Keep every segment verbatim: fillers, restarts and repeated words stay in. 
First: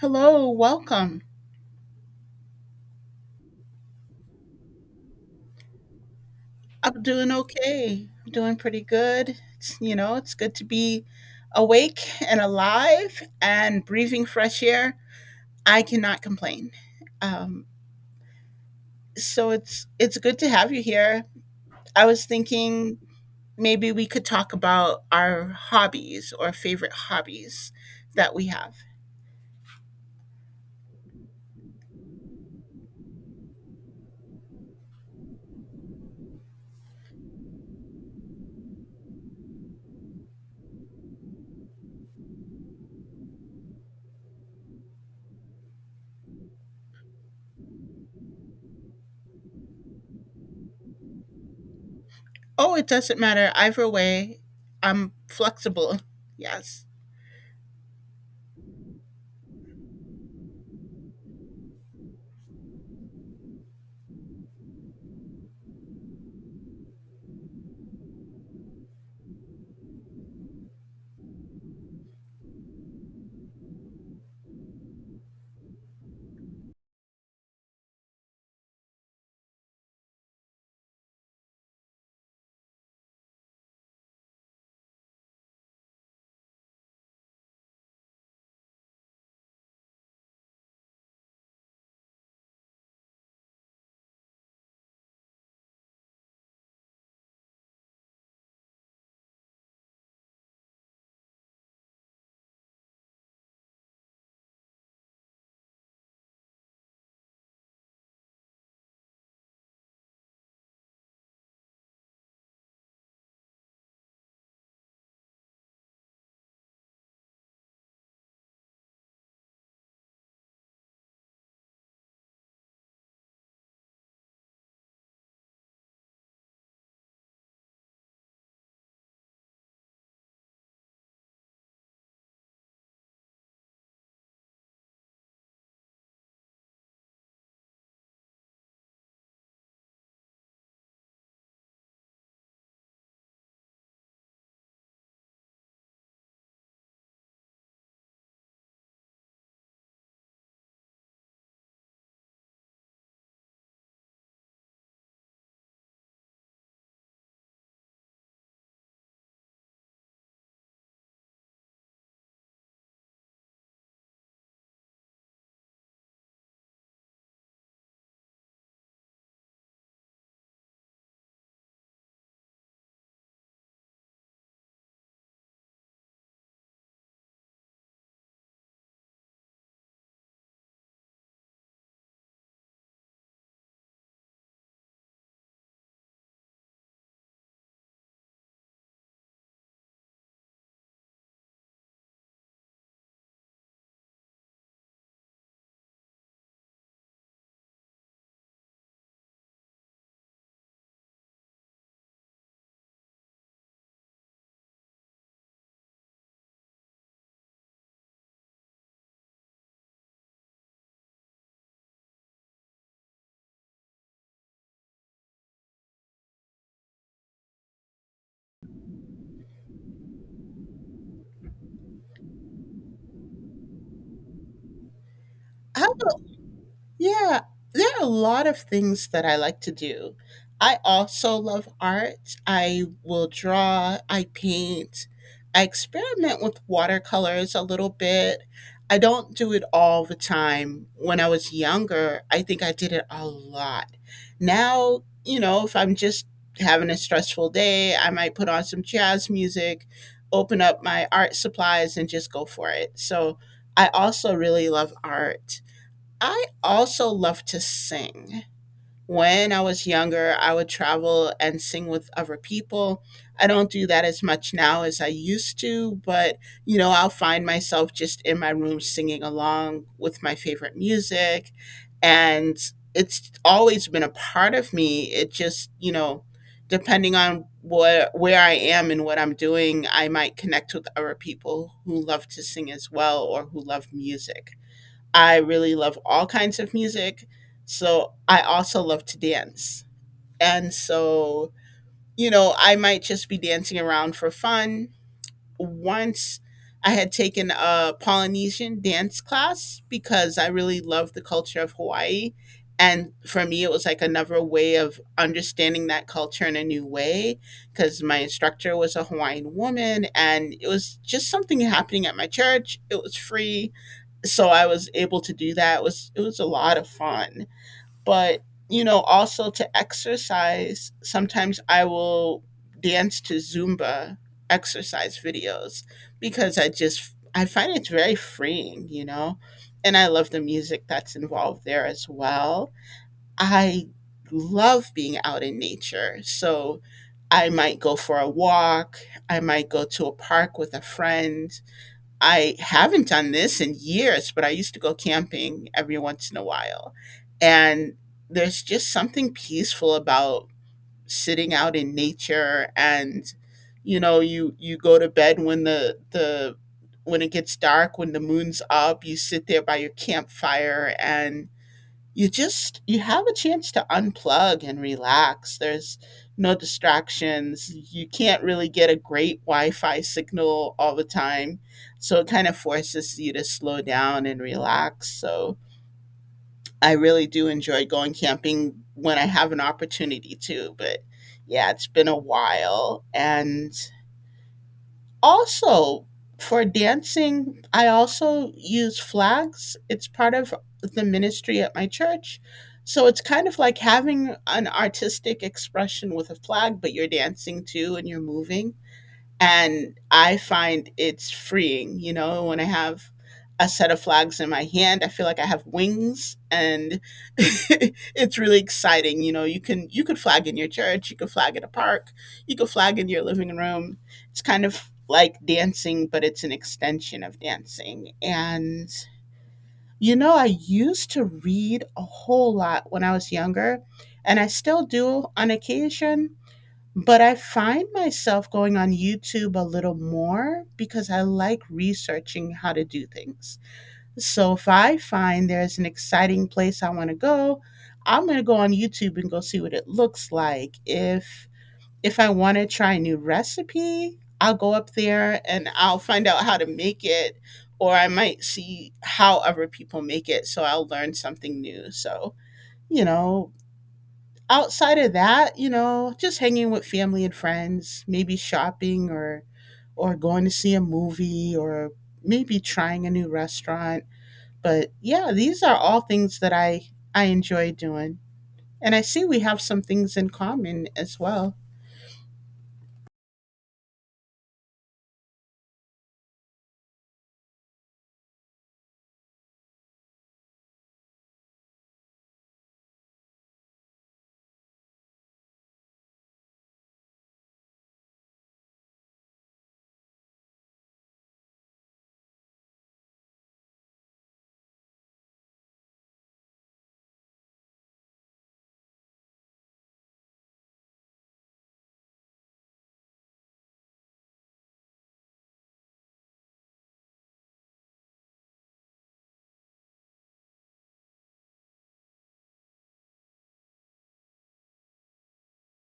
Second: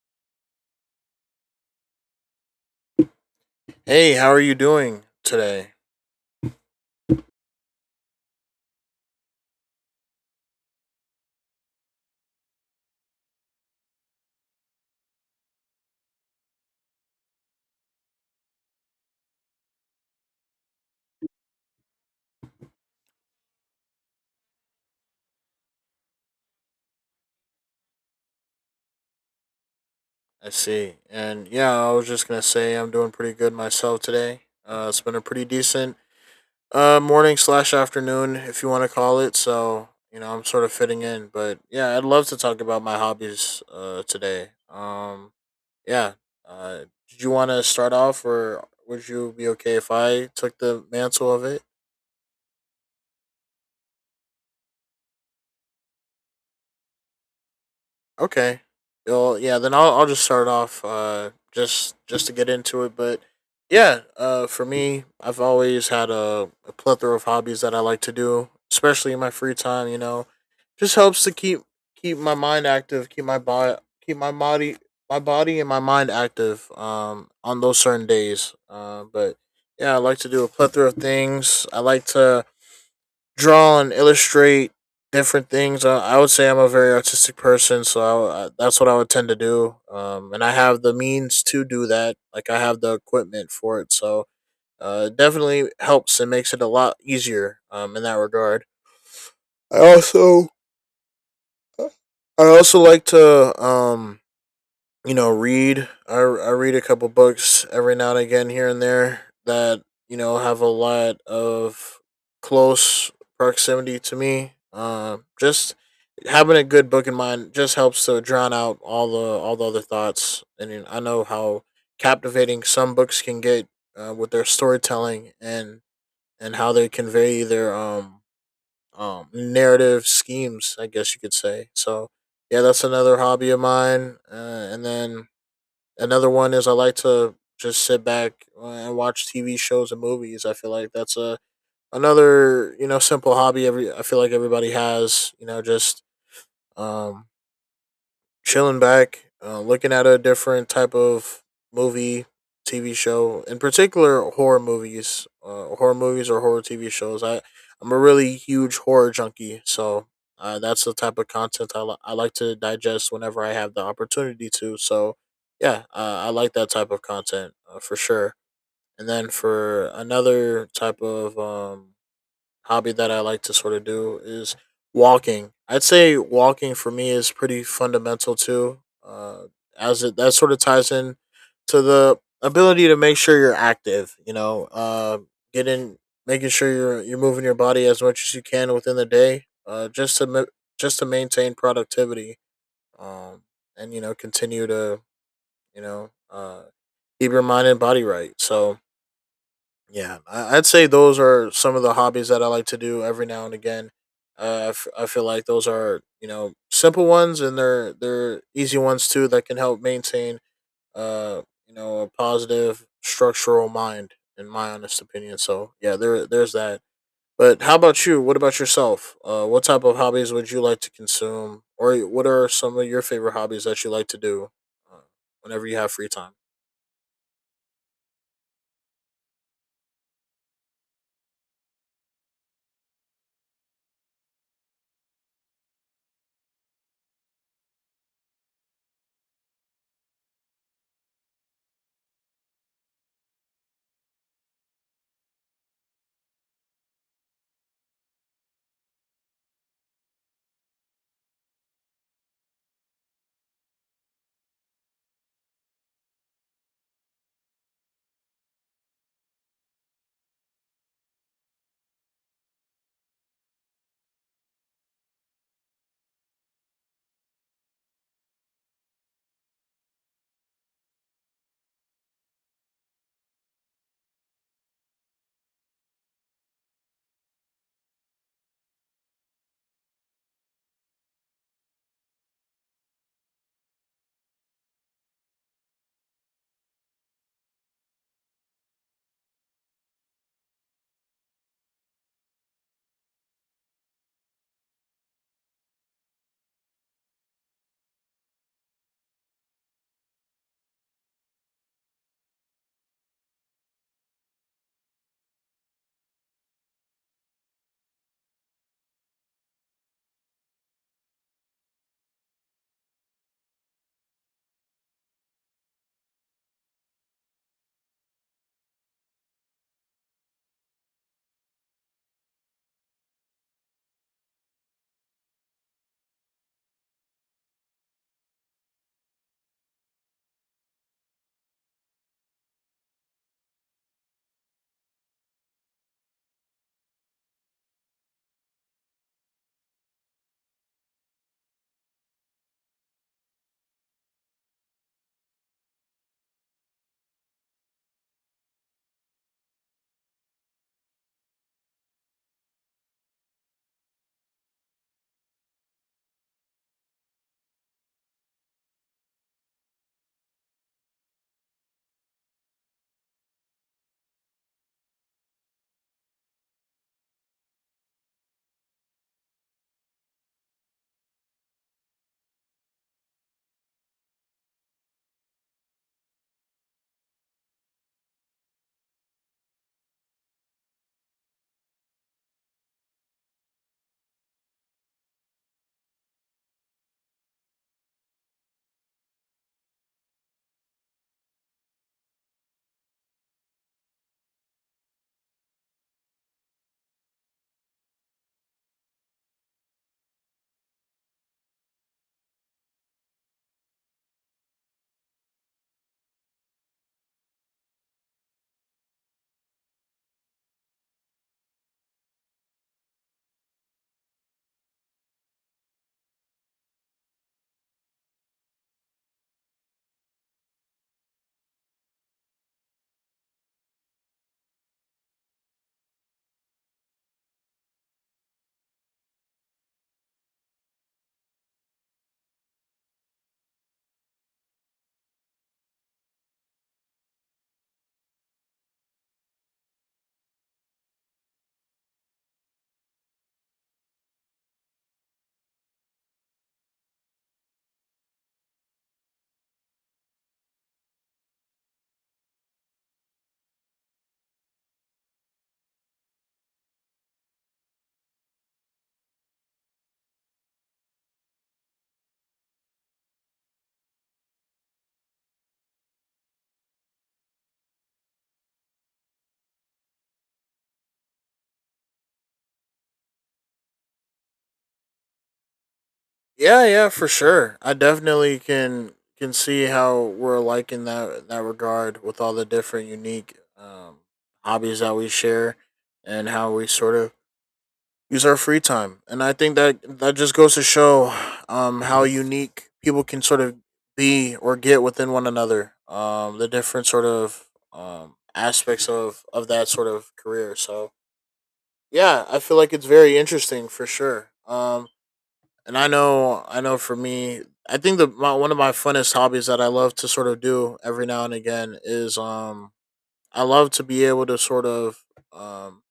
Hello, welcome. Hey, how are you doing today? I'm doing okay. I'm doing pretty good. It's, you know, it's good to be awake and alive and breathing fresh air. I cannot complain. Um, so it's it's good to have you here. I was thinking maybe we could talk about our hobbies or favorite hobbies that we have. I see. And yeah, I was just gonna say I'm doing pretty good myself today. Uh, it's been a pretty decent uh morning slash afternoon, if you want to call it. So you know, I'm sort of fitting in. But yeah, I'd love to talk about my hobbies uh today. Um, yeah. Uh, did you want to start off, or would you be okay if I took the mantle of it? Oh, it doesn't matter either way. I'm flexible. Yes. Okay. Well, yeah. Then I'll I'll just start off uh just just to get into it, but yeah. Uh, for me, I've always had a, a plethora of hobbies that I like to do, especially in my free time. You know, just helps to keep keep my mind active, keep my body, keep my body, my body and my mind active. Um, on those certain days. Uh, but yeah, I like to do a plethora of things. I like to draw and illustrate different things. I, I would say I'm a very artistic person, so I, I, that's what I would tend to do. Um, and I have the means to do that. Like I have the equipment for it, so uh, it definitely helps and makes it a lot easier. Um, in that regard, I also I also like to um you know, read. I I read a couple books every now and again here and there that, you know, have a lot of close proximity to me. Um just having a good book in mind just helps to drown out all the all the other thoughts. And then I know how captivating some books can get uh, with their storytelling and and how they convey their um um narrative schemes, I guess you could say. So, yeah, that's another hobby of mine. Uh, and then Another one is I like to just sit back uh, and watch T V shows and movies. I feel like that's a another you know simple hobby. Every I feel like everybody has you know just um chilling back, uh, looking at a different type of movie, T V show, in particular horror movies, uh, horror movies or horror T V shows. I I'm a really huge horror junkie, so uh, that's the type of content I, li- I like to digest whenever I have the opportunity to. So yeah, uh, I like that type of content, uh, for sure. And then for another type of um, hobby that I like to sort of do is walking. I'd say walking for me is pretty fundamental too, uh, as it that sort of ties in to the ability to make sure you're active. You know, uh, getting making sure you're you're moving your body as much as you can within the day, uh, just to ma- just to maintain productivity, um, and you know continue to you know uh, keep your mind and body right. So yeah, I- I'd say those are some of the hobbies that I like to do every now and again. Uh, I, f- I feel like those are you know simple ones and they're they're easy ones too that can help maintain uh you know a positive structural mind in my honest opinion. So yeah, there there's that. But how about you? What about yourself? Uh, what type of hobbies would you like to consume, or what are some of your favorite hobbies that you like to do, uh, whenever you have How free time? Yeah, there are a lot of things that I like to do. I also love art. I will draw, I paint, I experiment with watercolors a little bit. I don't do it all the time. When I was younger, I think I did it a lot. Now, you know, if I'm just having a stressful day, I might put on some jazz music, open up my art supplies, and just go for it. So I also really love art. I also love to sing. When I was younger, I would travel and sing with other people. I don't do that as much now as I used to, but you know, I'll find myself just in my room singing along with my favorite music. And it's always been a part of me. It just, you know, depending on what where I am and what I'm doing, I might connect with other people who love to sing as well or who love music. I really love all kinds of music. So I also love to dance. And so, you know, I might just be dancing around for fun. Once I had taken a Polynesian dance class because I really love the culture of Hawaii. And for me, it was like another way of understanding that culture in a new way because my instructor was a Hawaiian woman and it was just something happening at my church. It was free, so I was able to do that. It was it was a lot of fun. But you know, also to exercise, sometimes I will dance to Zumba exercise videos because I just I find it's very freeing, you know. And I love the music that's involved there as well. I love being out in nature. So I might go for a walk, I might go to a park with a friend. I haven't done this in years, but I used to go camping every once in a while. And there's just something peaceful about sitting out in nature. And you know, you you go to bed when the the when it gets dark, when the moon's up, you sit there by your campfire and you just you have a chance to unplug and relax. There's no distractions, you can't really get a great wi-fi signal all the time, so it kind of forces you to slow down and relax. So I really do enjoy going camping when I have an opportunity to, but yeah, it's been a while. And also, for dancing, I also use flags. It's part of the ministry at my church. So it's kind of like having an artistic expression with a flag, but you're dancing too and you're moving, and I find it's freeing. You know, when I have a set of flags in my hand, I feel like I have wings, and it's really exciting. You know, you can you could flag in your church, you could flag at a park, you could flag in your living room. It's kind of like dancing, but it's an extension of dancing. And you know, I used to read a whole lot when I was younger, and I still do on occasion, but I find myself going on YouTube a little more because I like researching how to do things. So if I find there's an exciting place I want to go, I'm going to go on YouTube and go see what it looks like. If if I want to try a new recipe, I'll go up there and I'll find out how to make it, or I might see how other people make it so I'll learn something new. So, you know, outside of that, you know, just hanging with family and friends, maybe shopping, or or going to see a movie, or maybe trying a new restaurant. But yeah, these are all things that I I enjoy doing. And I see we have some things in common as well. Yeah, yeah, for sure. I definitely can can see how we're alike in that in that regard with all the different unique, um, hobbies that we share and how we sort of use our free time. And I think that that just goes to show um, how unique people can sort of be or get within one another. Um, the different sort of um, aspects of of that sort of career. So yeah, I feel like it's very interesting for sure. Um, and I know, I know. For me, I think the my, one of my funnest hobbies that I love to sort of do every now and again is um I love to be able to sort of um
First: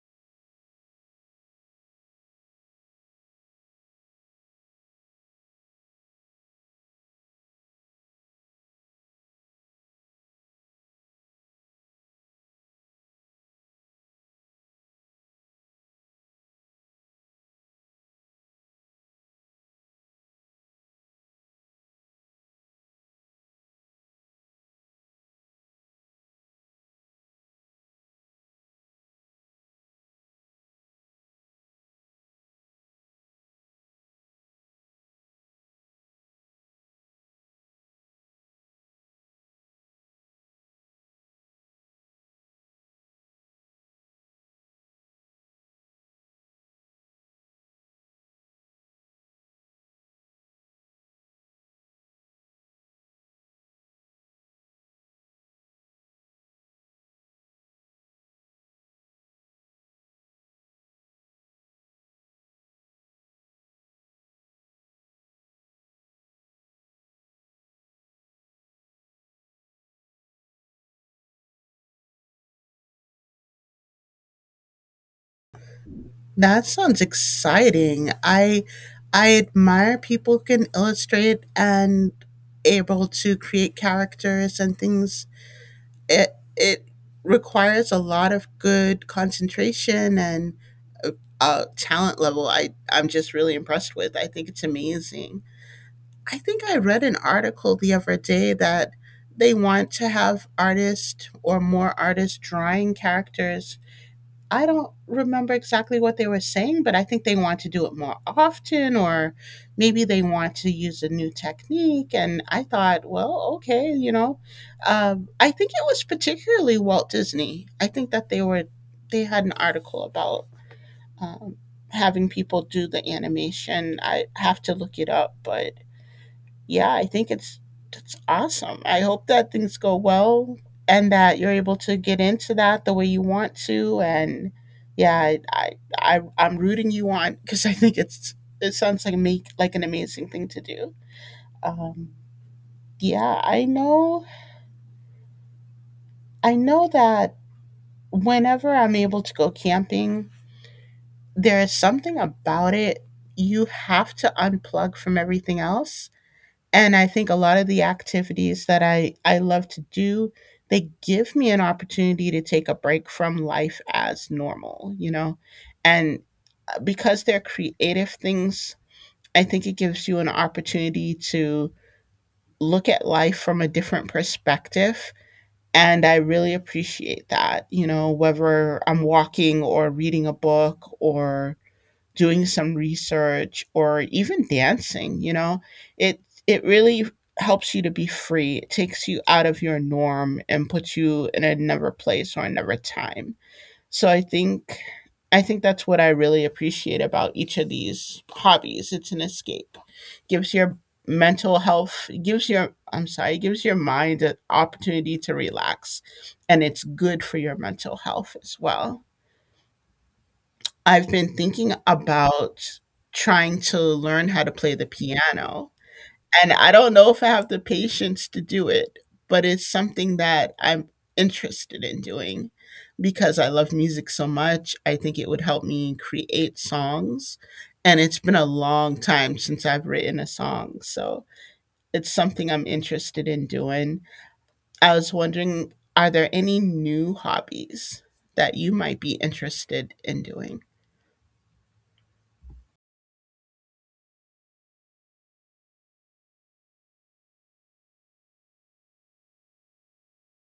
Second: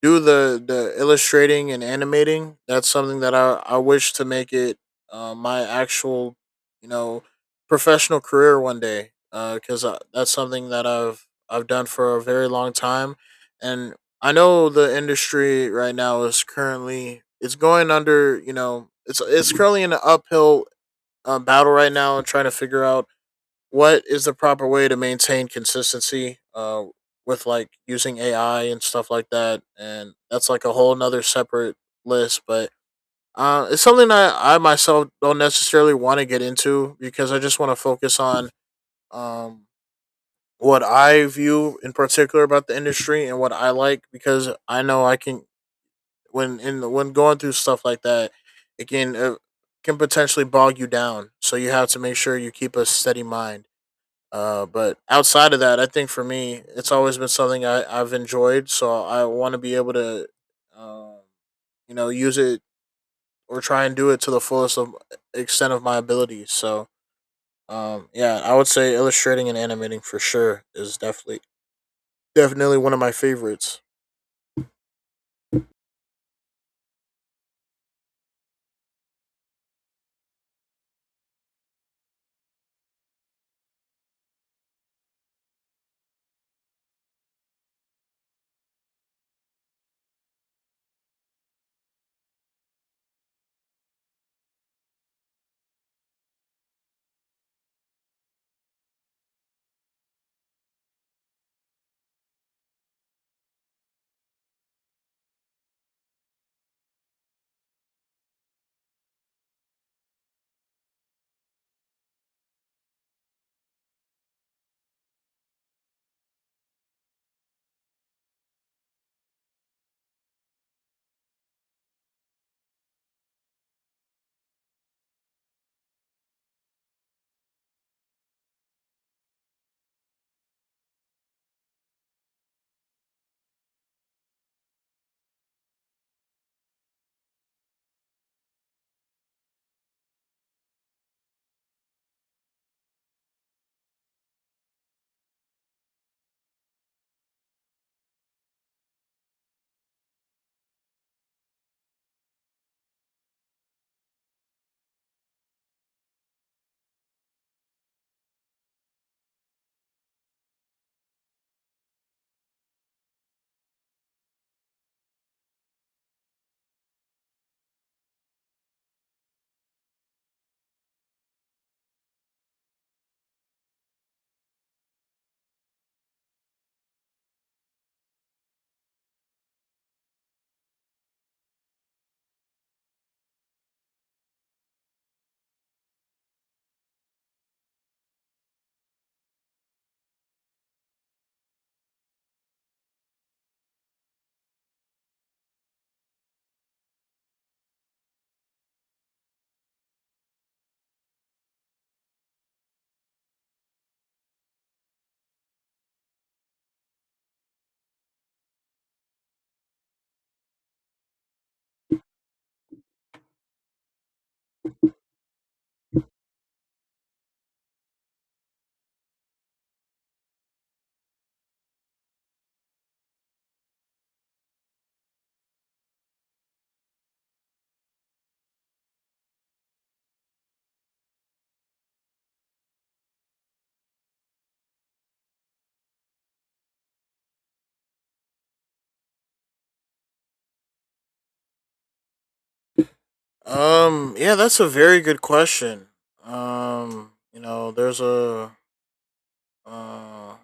do the the illustrating and animating. That's something that I I wish to make it uh, my actual you know professional career one day. Because uh, that's something that I've I've done for a very long time, and I know the industry right now is currently it's going under you know it's it's currently in an uphill uh, battle right now and trying to figure out what is the proper way to maintain consistency, uh, with like using A I and stuff like that. And that's like a whole nother separate list, but uh, it's something that I myself don't necessarily want to get into because I just want to focus on um, what I view in particular about the industry and what I like because I know I can when in the, when going through stuff like that, it can uh, can potentially bog you down. So you have to make sure you keep a steady mind, uh, but outside of that, I think for me, it's always been something I, I've enjoyed. So I want to be able to, um, you know, use it or try and do it to the fullest of extent of my abilities. So, um, yeah, I would say illustrating and animating for sure is definitely definitely one of my favorites. That sounds exciting. I I admire people who can illustrate and able to create characters and things. It it requires a lot of good concentration and uh, talent level. I I'm just really impressed with. I think it's amazing. I think I read an article the other day that they want to have artists or more artists drawing characters. I don't remember exactly what they were saying, but I think they want to do it more often, or maybe they want to use a new technique. And I thought, well, okay, you know, um, I think it was particularly Walt Disney. I think that they were they had an article about um, having people do the animation. I have to look it up, but yeah, I think it's it's awesome. I hope that things go well and that you're able to get into that the way you want to. And yeah, I, I, I I'm rooting you on because I think it's it sounds like make like an amazing thing to do. Um, yeah, I know. I know that whenever I'm able to go camping, there is something about it. You have to unplug from everything else. And I think a lot of the activities that I I love to do, they give me an opportunity to take a break from life as normal, you know? And uh, because they're creative things, I think it gives you an opportunity to look at life from a different perspective. And I really appreciate that, you know, whether I'm walking or reading a book or doing some research or even dancing, you know? It it really helps you to be free. It takes you out of your norm and puts you in another place or another time. So I think I think that's what I really appreciate about each of these hobbies. It's an escape. Gives your mental health, gives your, I'm sorry, gives your mind an opportunity to relax, and it's good for your mental health as well. I've been thinking about trying to learn how to play the piano, and I don't know if I have the patience to do it, but it's something that I'm interested in doing because I love music so much. I think it would help me create songs, and it's been a long time since I've written a song, so it's something I'm interested in doing. I was wondering, are there any new hobbies that you might be interested in doing? Um, yeah, that's a very good question. Um, you know, there's a uh,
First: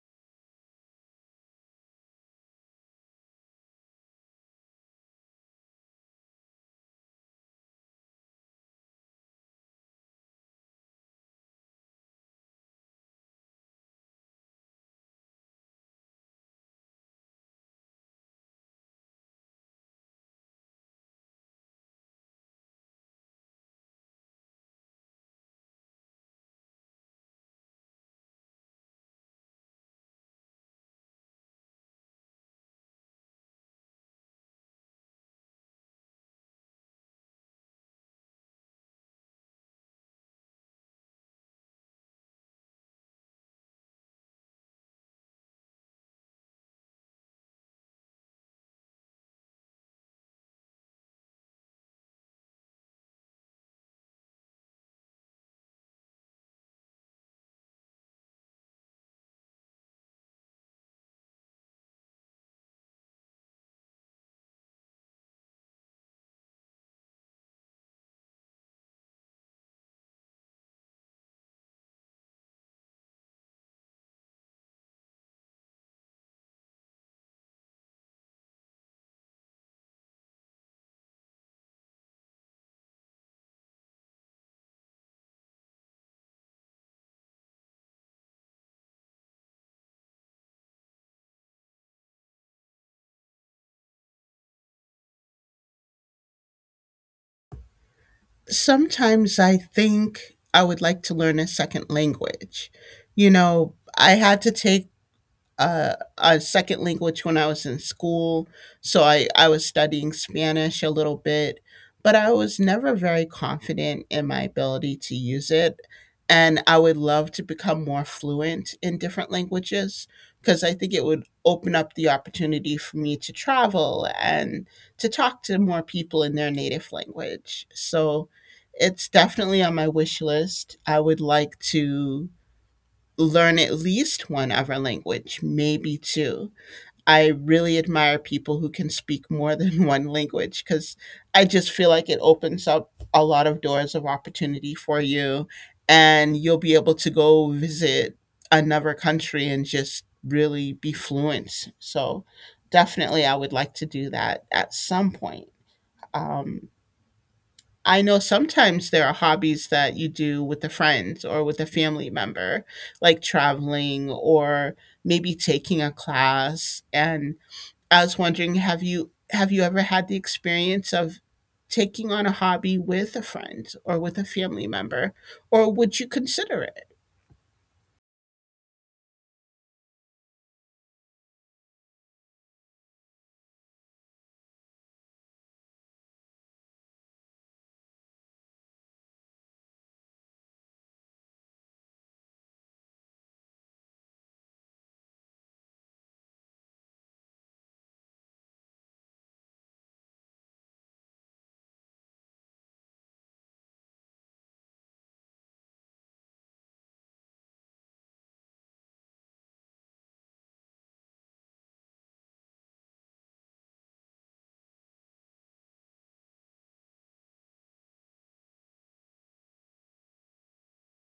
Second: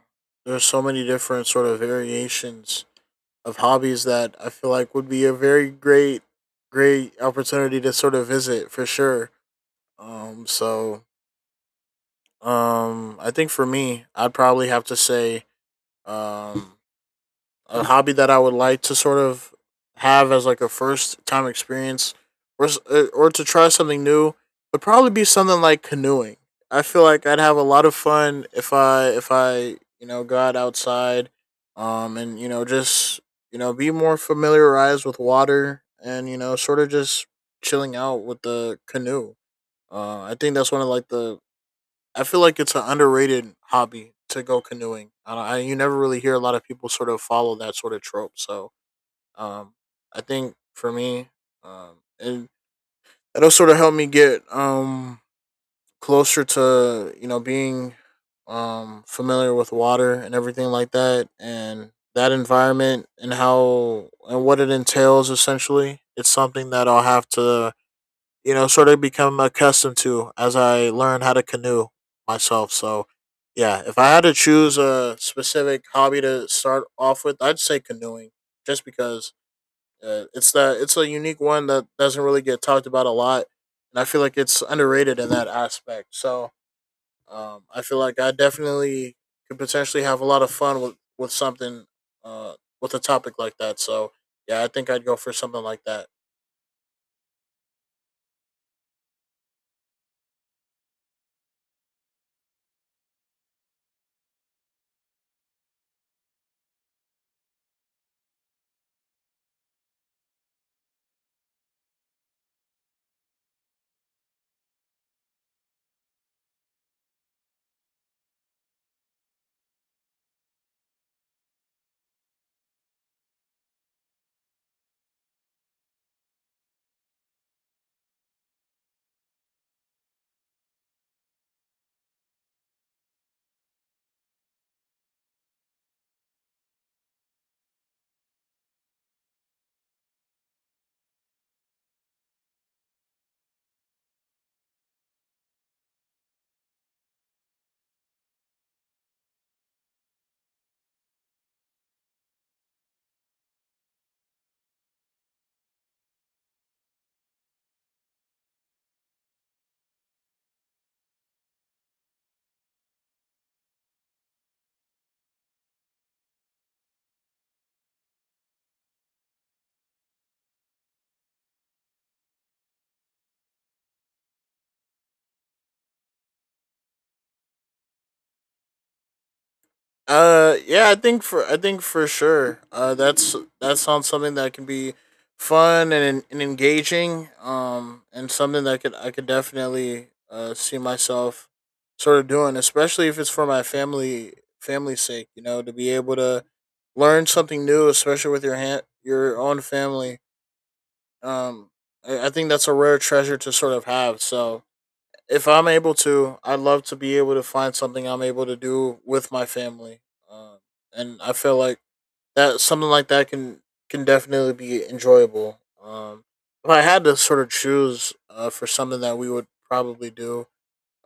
there's so many different sort of variations of hobbies that I feel like would be a very great, great opportunity to sort of visit for sure. Um, so um, I think for me, I'd probably have to say um, a hobby that I would like to sort of have as like a first time experience or uh, or to try something new would probably be something like canoeing. I feel like I'd have a lot of fun if I if I, you know, got outside um and you know just you know be more familiarized with water and you know sort of just chilling out with the canoe. Uh I think that's one of like the I feel like it's an underrated hobby to go canoeing. I, don't- I you never really hear a lot of people sort of follow that sort of trope. So um, I think for me, um, and it'll sort of help me get um closer to you know being um familiar with water and everything like that, and that environment and how and what it entails. Essentially, it's something that I'll have to you know, sort of become accustomed to as I learn how to canoe myself. So, yeah, if I had to choose a specific hobby to start off with, I'd say canoeing, just because uh, it's that it's a unique one that doesn't really get talked about a lot, and I feel like it's underrated in that aspect. So, um, I feel like I definitely could potentially have a lot of fun with with something, uh, with a topic like that. So, yeah, I think I'd go for something like that. Sometimes I think I would like to learn a second language. You know, I had to take uh, a second language when I was in school. So I, I was studying Spanish a little bit, but I was never very confident in my ability to use it. And I would love to become more fluent in different languages because I think it would open up the opportunity for me to travel and to talk to more people in their native language. So it's definitely on my wish list. I would like to learn at least one other language, maybe two. I really admire people who can speak more than one language because I just feel like it opens up a lot of doors of opportunity for you. And you'll be able to go visit another country and just really be fluent. So, definitely, I would like to do that at some point. Um, I know sometimes there are hobbies that you do with a friend or with a family member, like traveling or maybe taking a class. And I was wondering, have you have you ever had the experience of taking on a hobby with a friend or with a family member, or would you consider it? Uh, yeah, I think for I think for sure. Uh, that's that sounds something that can be fun and and engaging. Um, and something that could I could definitely uh see myself sort of doing, especially if it's for my family family's sake. You know, to be able to learn something new, especially with your hand your own family. Um, I, I think that's a rare treasure to sort of have. So, if I'm able to, I'd love to be able to find something I'm able to do with my family, um, and I feel like that something like that can can definitely be enjoyable. Um, if I had to sort of choose, uh, for something that we would probably do,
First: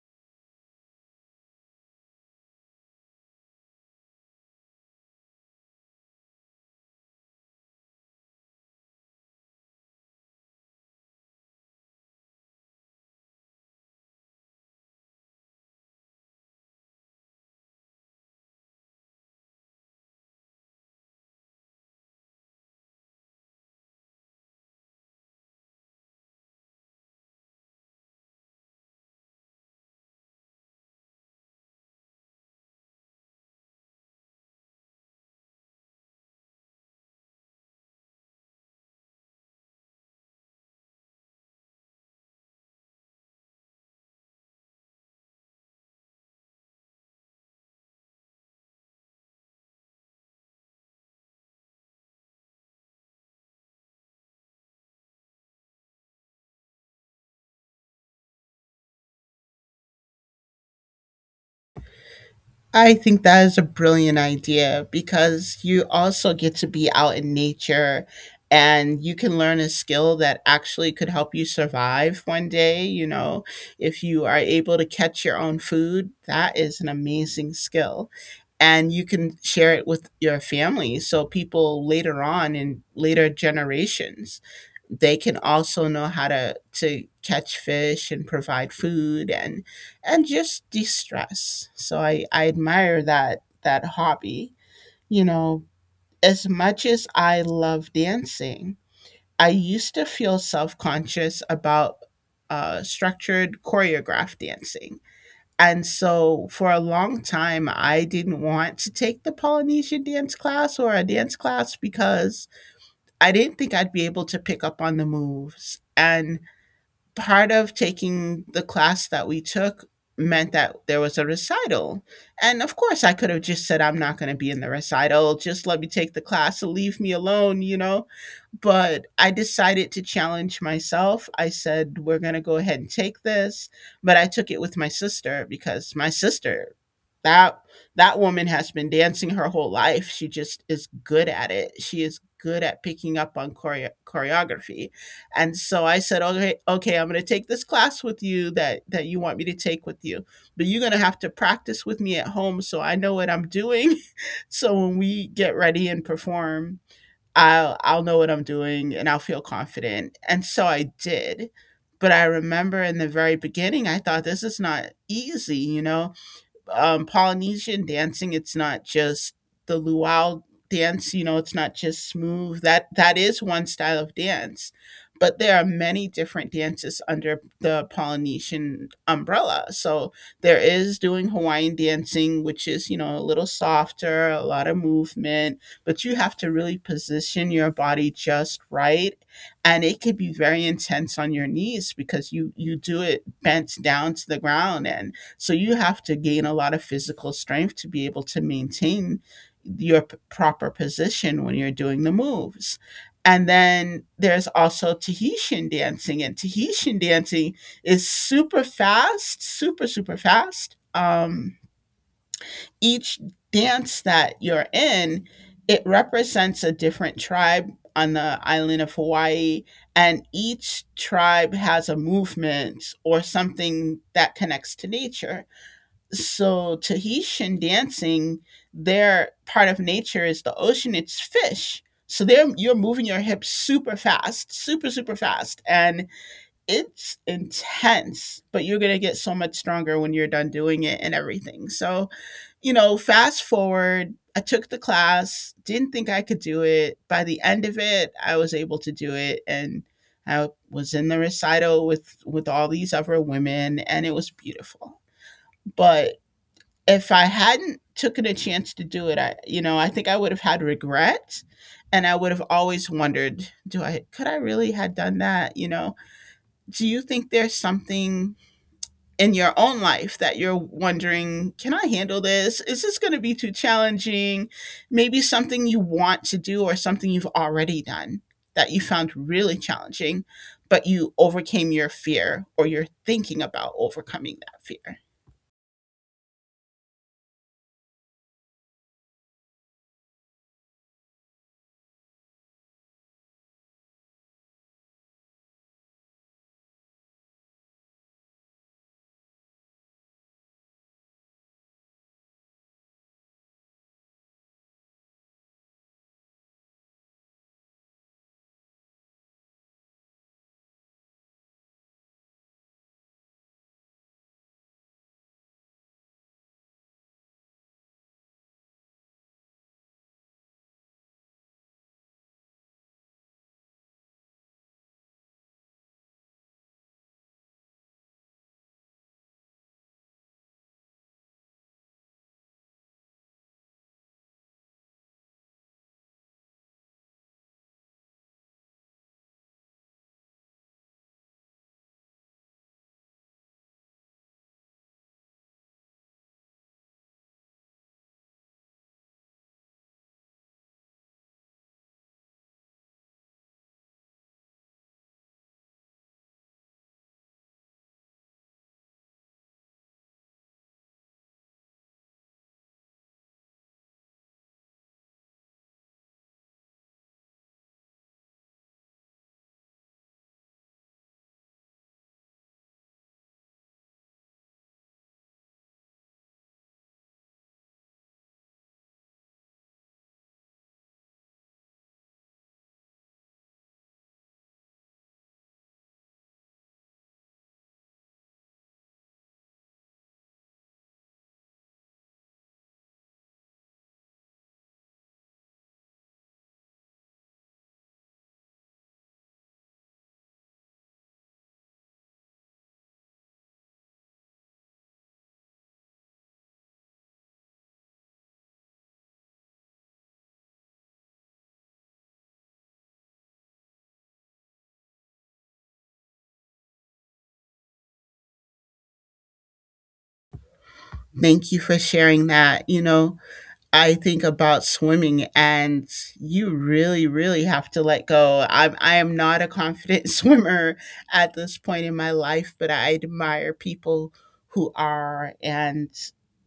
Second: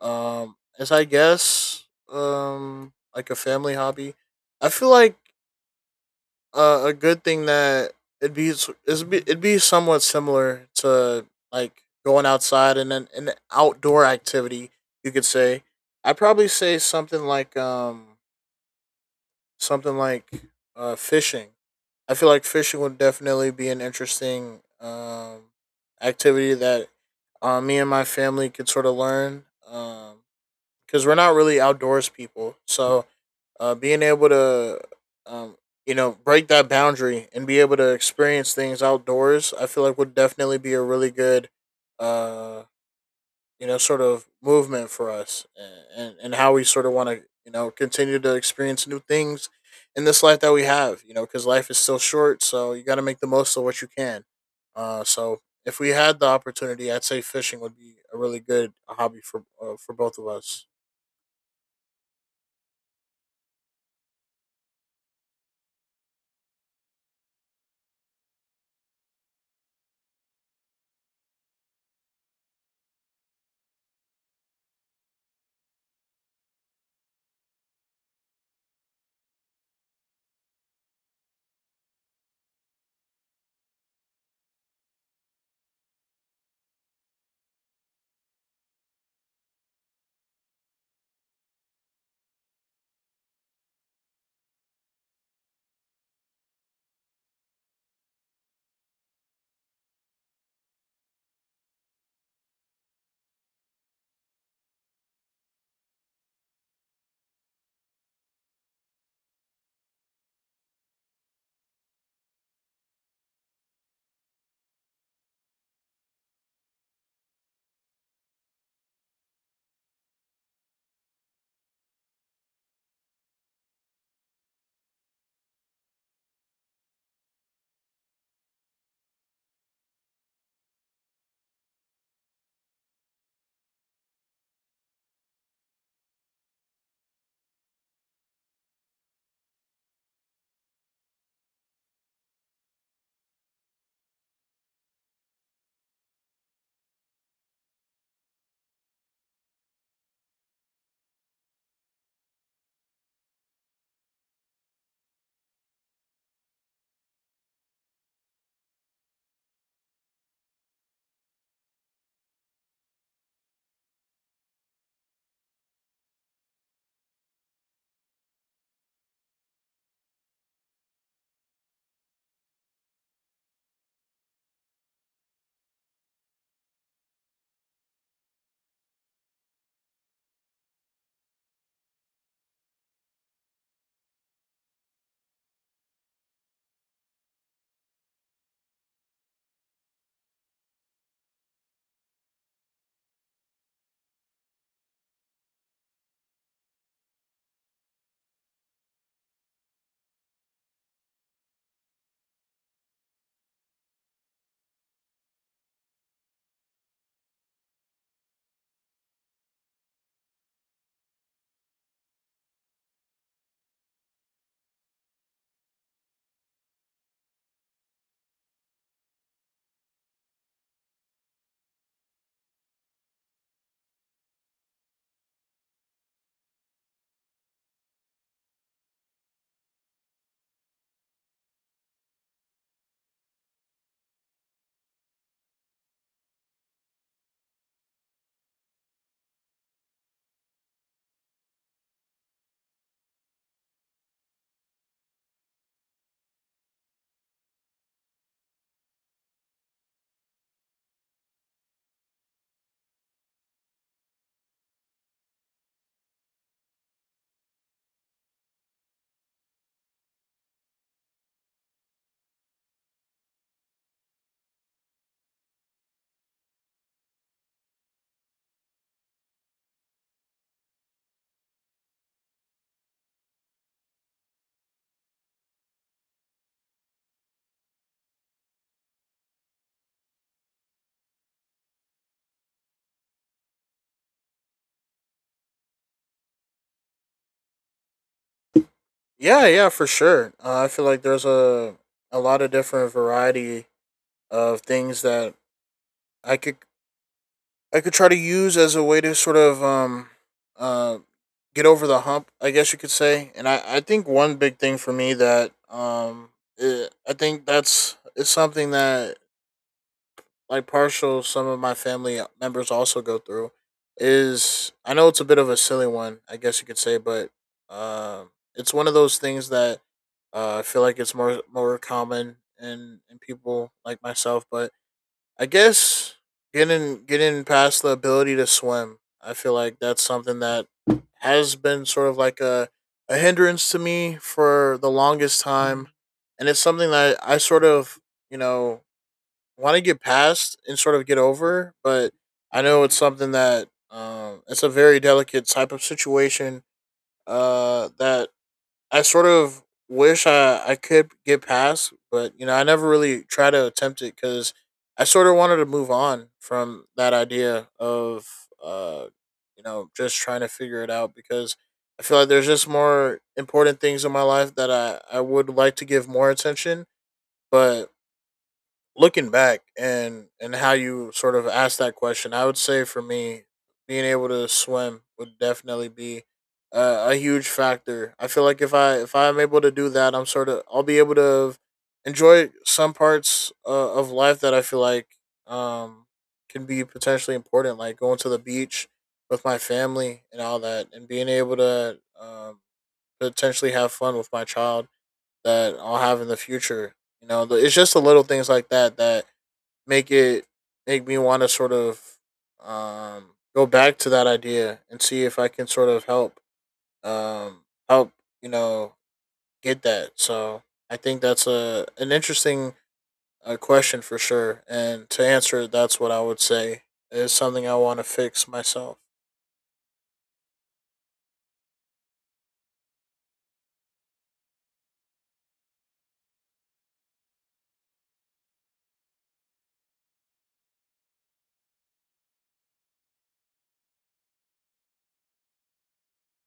um, is I guess um, like a family hobby. I feel like uh, a good thing that it'd be s- it'd be it'd be somewhat similar to like going outside and an, an outdoor activity. You could say I'd probably say something like um something like uh fishing. I feel like fishing would definitely be an interesting um activity that, uh, me and my family could sort of learn. Um, because we're not really outdoors people. So, uh, being able to, um, you know, break that boundary and be able to experience things outdoors, I feel like would definitely be a really good, uh, you know, sort of movement for us and, and, and how we sort of want to, you know, continue to experience new things in this life that we have, you know, because life is still short. So, you got to make the most of what you can. Uh, so, if we had the opportunity, I'd say fishing would be a really good hobby for uh, for both of us. I think that is a brilliant idea because you also get to be out in nature, and you can learn a skill that actually could help you survive one day. You know, if you are able to catch your own food, that is an amazing skill, and you can share it with your family, so people later on in later generations, they can also know how to to catch fish and provide food and and just de-stress. So i i admire that that hobby. You know, as much as I love dancing, I used to feel self-conscious about uh, structured choreographed dancing. And so for a long time, I didn't want to take the Polynesian dance class or a dance class because I didn't think I'd be able to pick up on the moves. And part of taking the class that we took meant that there was a recital. And of course, I could have just said, I'm not going to be in the recital. Just let me take the class and leave me alone, you know? But I decided to challenge myself. I said, we're going to go ahead and take this. But I took it with my sister because my sister, that that woman has been dancing her whole life. She just is good at it. She is good at picking up on choreo- choreography. And so I said, okay, okay, I'm going to take this class with you that that you want me to take with you, but you're going to have to practice with me at home so I know what I'm doing. So when we get ready and perform, I'll I'll know what I'm doing and I'll feel confident. And so I did. But I remember in the very beginning, I thought this is not easy, you know um, Polynesian dancing, it's not just the luau dance. You know, it's not just smooth. That that is one style of dance, but there are many different dances under the Polynesian umbrella. So there is doing Hawaiian dancing, which is you know a little softer, a lot of movement, but you have to really position your body just right, and it could be very intense on your knees because you you do it bent down to the ground. And so you have to gain a lot of physical strength to be able to maintain your p- proper position when you're doing the moves. And then there's also Tahitian dancing, and Tahitian dancing is super fast, super, super fast. Um, each dance that you're in, it represents a different tribe on the island of Hawaii, and each tribe has a movement or something that connects to nature. So Tahitian dancing, their part of nature is the ocean. It's fish. So there you're moving your hips super fast, super super fast, and it's intense. But you're gonna get so much stronger when you're done doing it and everything. So you know, fast forward. I took the class, didn't think I could do it. By the end of it, I was able to do it, and I was in the recital with with all these other women, and it was beautiful. But if I hadn't taken a chance to do it, I you know, I think I would have had regret and I would have always wondered, do I could I really had done that, you know? Do you think there's something in your own life that you're wondering, can I handle this? Is this going to be too challenging? Maybe something you want to do or something you've already done that you found really challenging, but you overcame your fear or you're thinking about overcoming that fear. Yeah, yeah, for sure. Uh, I feel like there's a a lot of different variety of things that I could I could try to use as a way to sort of um uh get over the hump, I guess you could say. And I I think one big thing for me that um eh, I think that's it's something that like partial some of my family members also go through is I know it's a bit of a silly one, I guess you could say, but um, it's one of those things that uh, I feel like it's more more common in in people like myself. But I guess getting getting past the ability to swim, I feel like that's something that has been sort of like a a hindrance to me for the longest time, and it's something that I sort of, you know, want to get past and sort of get over, but I know it's something that um, it's a very delicate type of situation uh, that I sort of wish I, I could get past, but you know I never really try to attempt it because I sort of wanted to move on from that idea of uh, you know, just trying to figure it out because I feel like there's just more important things in my life that I, I would like to give more attention, but looking back and and how you sort of asked that question, I would say for me, being able to swim would definitely be uh, a huge factor. I feel like if I, if I'm able to do that, I'm sort of I'll be able to enjoy some parts uh, of life that I feel like um can be potentially important, like going to the beach with my family and all that, and being able to um, potentially have fun with my child that I'll have in the future. You know, the- it's just the little things like that that make it make me want to sort of um, go back to that idea and see if I can sort of help, um, help you know, get that. So I think that's a an interesting uh, question for sure. And to answer it, that's what I would say is something I want to fix myself. Thank you for sharing that. You know, I think about swimming and you really, really have to let go. I'm I am not a confident swimmer at this point in my life, but I admire people who are. And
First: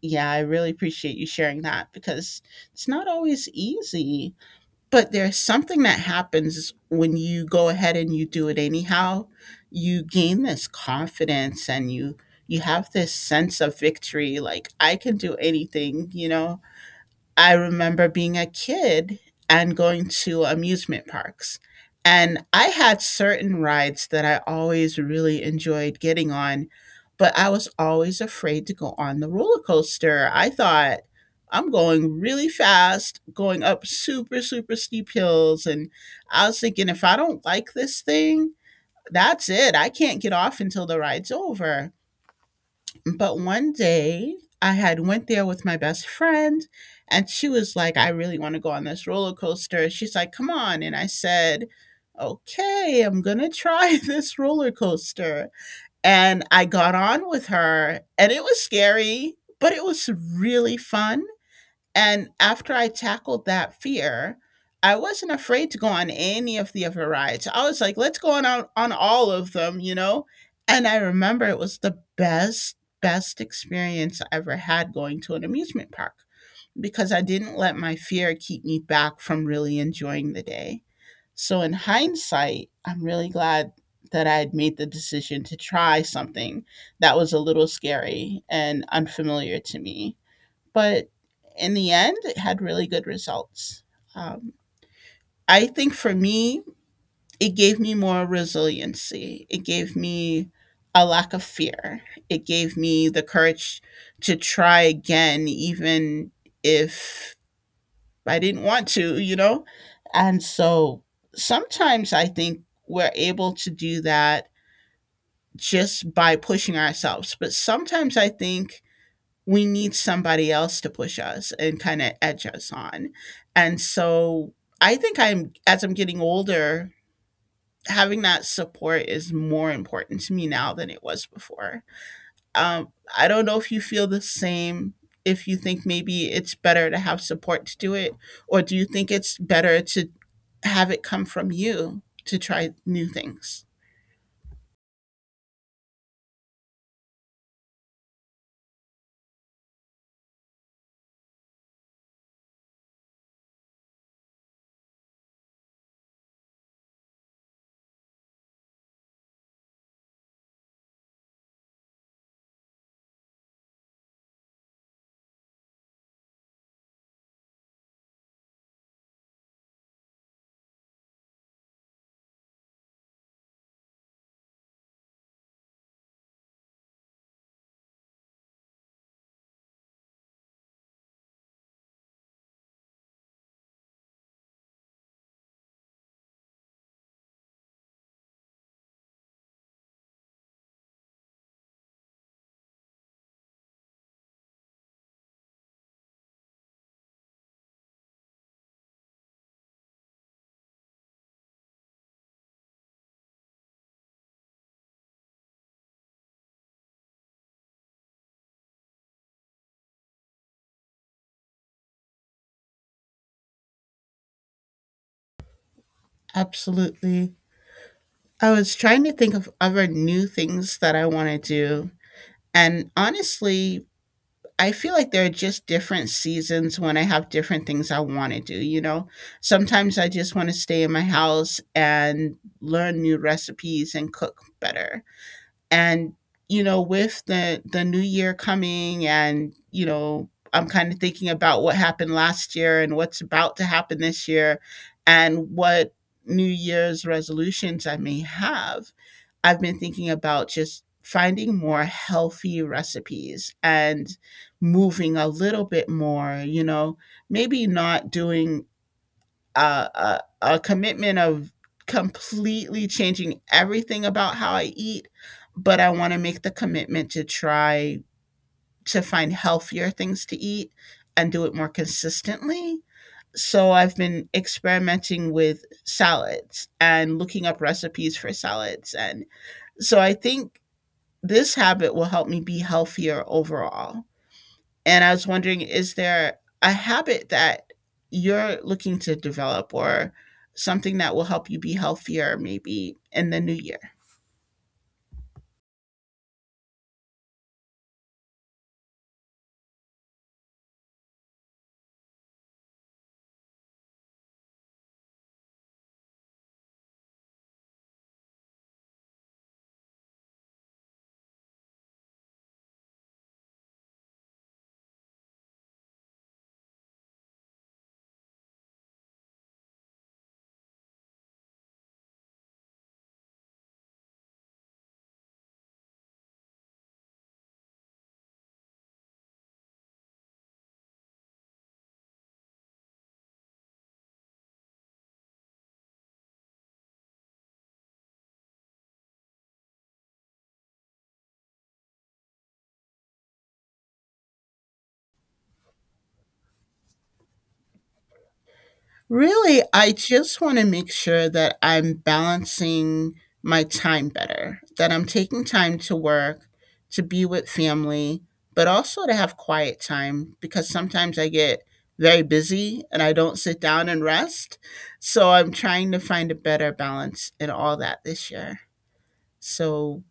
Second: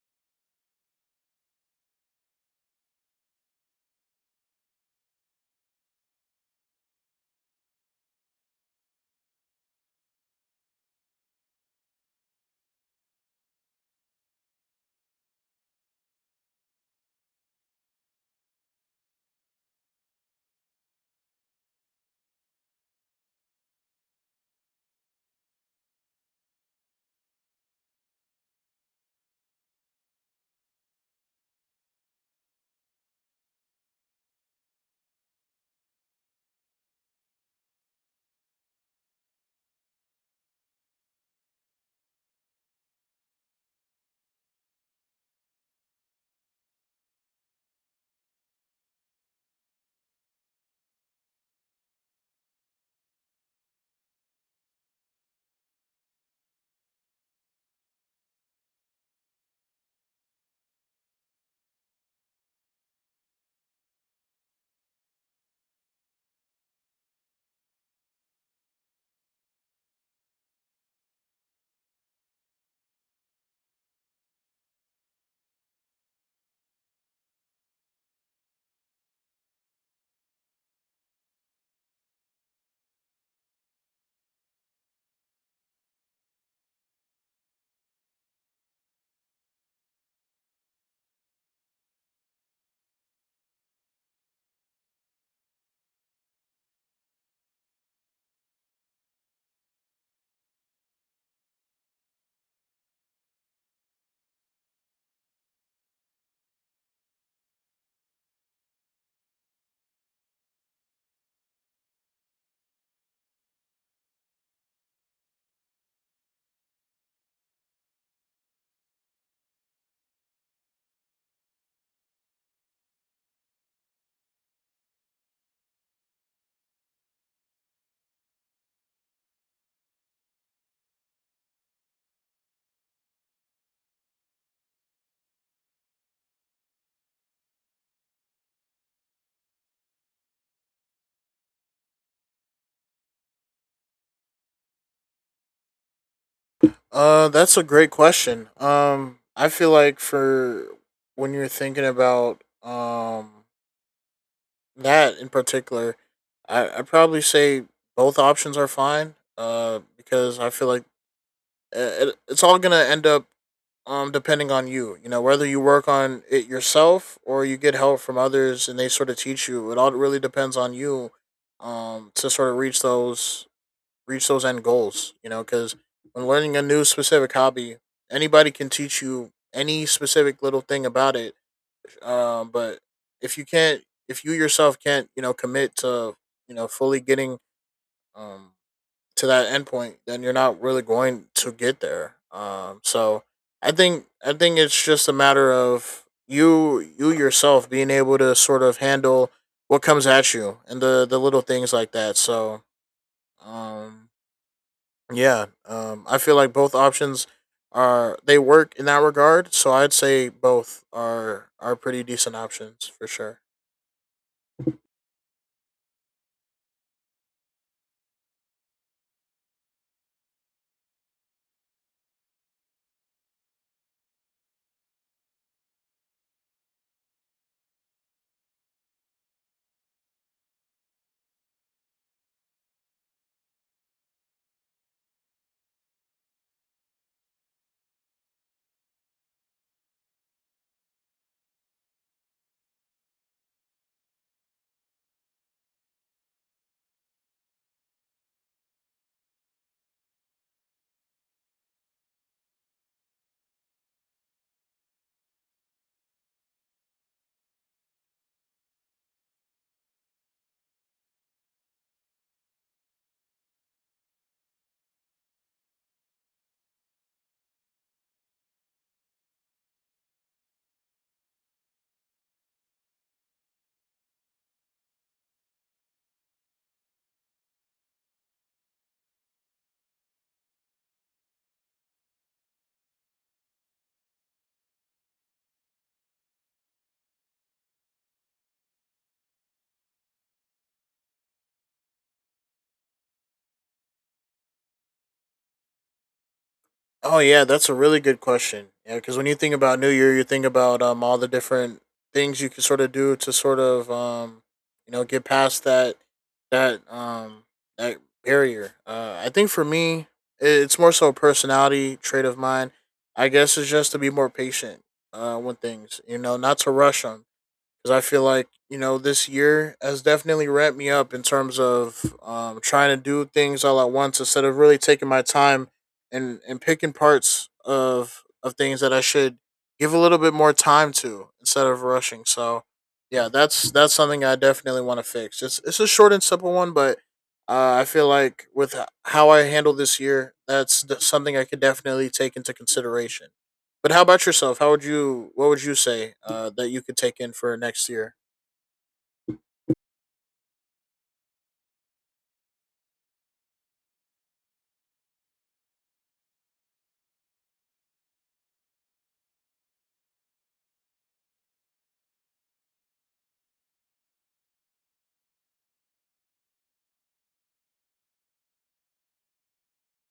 yeah, I really appreciate you sharing that because it's not always easy. But there's something that happens when you go ahead and you do it anyhow. You gain this confidence and you you have this sense of victory like I can do anything, you know, I remember being a kid and going to amusement parks. And I had certain rides that I always really enjoyed getting on, but I was always afraid to go on the roller coaster. I thought I'm going really fast, going up super, super steep hills. And I was thinking, if I don't like this thing, that's it. I can't get off until the ride's over. But one day I had went there with my best friend and she was like, I really want to go on this roller coaster. She's like, come on. And I said, okay, I'm going to try this roller coaster. And I got on with her and it was scary, but it was really fun. And after I tackled that fear, I wasn't afraid to go on any of the other rides. I was like, let's go on on, on all of them, you know? And I remember it was the best, best experience I ever had going to an amusement park because I didn't let my fear keep me back from really enjoying the day. So, in hindsight, I'm really glad that I had made the decision to try something that was a little scary and unfamiliar to me, but in the end, it had really good results. Um, I think for me, it gave me more resiliency. It gave me a lack of fear. It gave me the courage to try again, even if I didn't want to, you know? And so sometimes I think we're able to do that just by pushing ourselves. But sometimes I think we need somebody else to push us and kind of edge us on. And so I think I'm, as I'm getting older, having that support is more important to me now than it was before. Um, I don't know if you feel the same, if you think maybe it's better to have support to do it, or do you think it's better to have it come from you to try new things? Uh, that's a great question. Um, I feel like for when you're thinking about um that in particular, I I probably say both options are fine. Uh, because I feel like uh, it, it's all gonna end up um depending on you. You know, whether you work on it yourself or you get help from others and they sort of teach you. It all really depends on you. Um, to sort of reach those reach those end goals. You know, because when learning a new specific hobby, anybody can teach you any specific little thing about it, um, but if you can't, if you yourself can't, you know, commit to, you know, fully getting um to that endpoint, then you're not really going to get there. Um, so I think I think it's just a matter of you you yourself being able to sort of handle what comes at you and the the little things like that. So, um, yeah, um, I feel like both options are they work in that regard. So I'd say both are are pretty decent options for sure. Absolutely. I was trying to think of other new things that I want to do. And honestly, I feel like there are just different seasons when I have different things I want to do, you know? Sometimes I just want to stay in my house and learn new recipes and cook better, and you know, with the the new year coming, and you know, I'm kind of thinking about what happened last year and what's about to happen this year, and what new year's resolutions I may have. I've been thinking about just finding more healthy recipes and moving a little bit more, you know, maybe not doing uh, a, a commitment of completely changing everything about how I eat, but I want to make the commitment to try to find healthier things to eat and do it more consistently. So I've been experimenting with salads and looking up recipes for salads. And so I think this habit will help me be healthier overall. And I was wondering, is there a habit that you're looking to develop, or something that will help you be healthier maybe in the new year? Oh yeah, that's a really good question. Yeah, because when you think about New Year, you think about um all the different things you can sort of do to sort of um you know, get past that that um that barrier. Uh, I think for me, i- it's more so a personality trait of mine. I guess it's just to be more patient uh, with things. You know, not to rush 'em because I feel like, you know, this year has definitely ramped me up in terms of um, trying to do things all at once instead of really taking my time and and picking parts of of things that I should give a little bit more time to instead of rushing. So yeah, that's that's something I definitely want to fix. It's it's a short and simple one, but uh, I feel like with h- how I handled this year, that's d- something I could definitely take into consideration. But how about yourself? How would you? What would you say uh, that you could take in for next year? Really, I just want to make sure that I'm balancing my time better, that I'm taking time to work, to be with family, but also to have quiet time because sometimes I get very busy and I don't sit down and rest. So I'm trying to find a better balance in all that this year. So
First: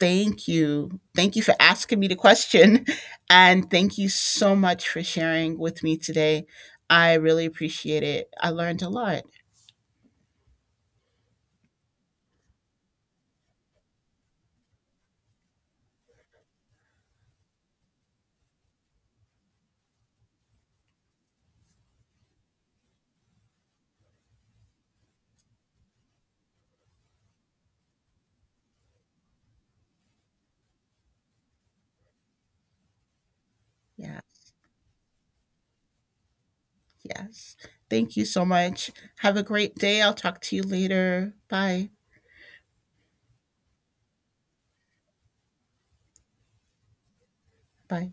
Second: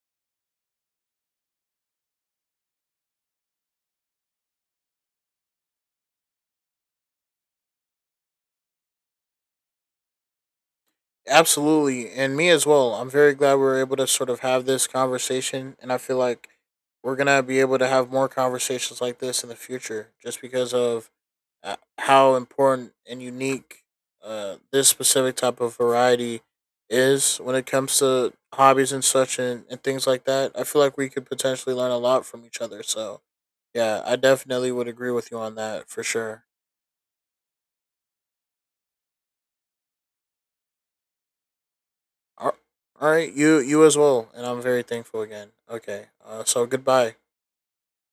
thank you. Thank you for asking me the question. And thank you so much for sharing with me today. I really appreciate it. I learned a lot. Absolutely, and me as well. I'm very glad we were able to sort of have this conversation, and I feel like we're gonna be able to have more conversations like this in the future, just because of uh, how important and unique uh, this specific type of variety is when it comes to hobbies and such and, and things like that. I feel like we could potentially learn a lot from each other. So, yeah, I Yeah. definitely would agree with you on that for sure. Yes. Thank you so much. Have a great day. I'll talk to you later. Bye. All right, you you as well, and I'm very thankful again. Okay, uh, so goodbye. Bye.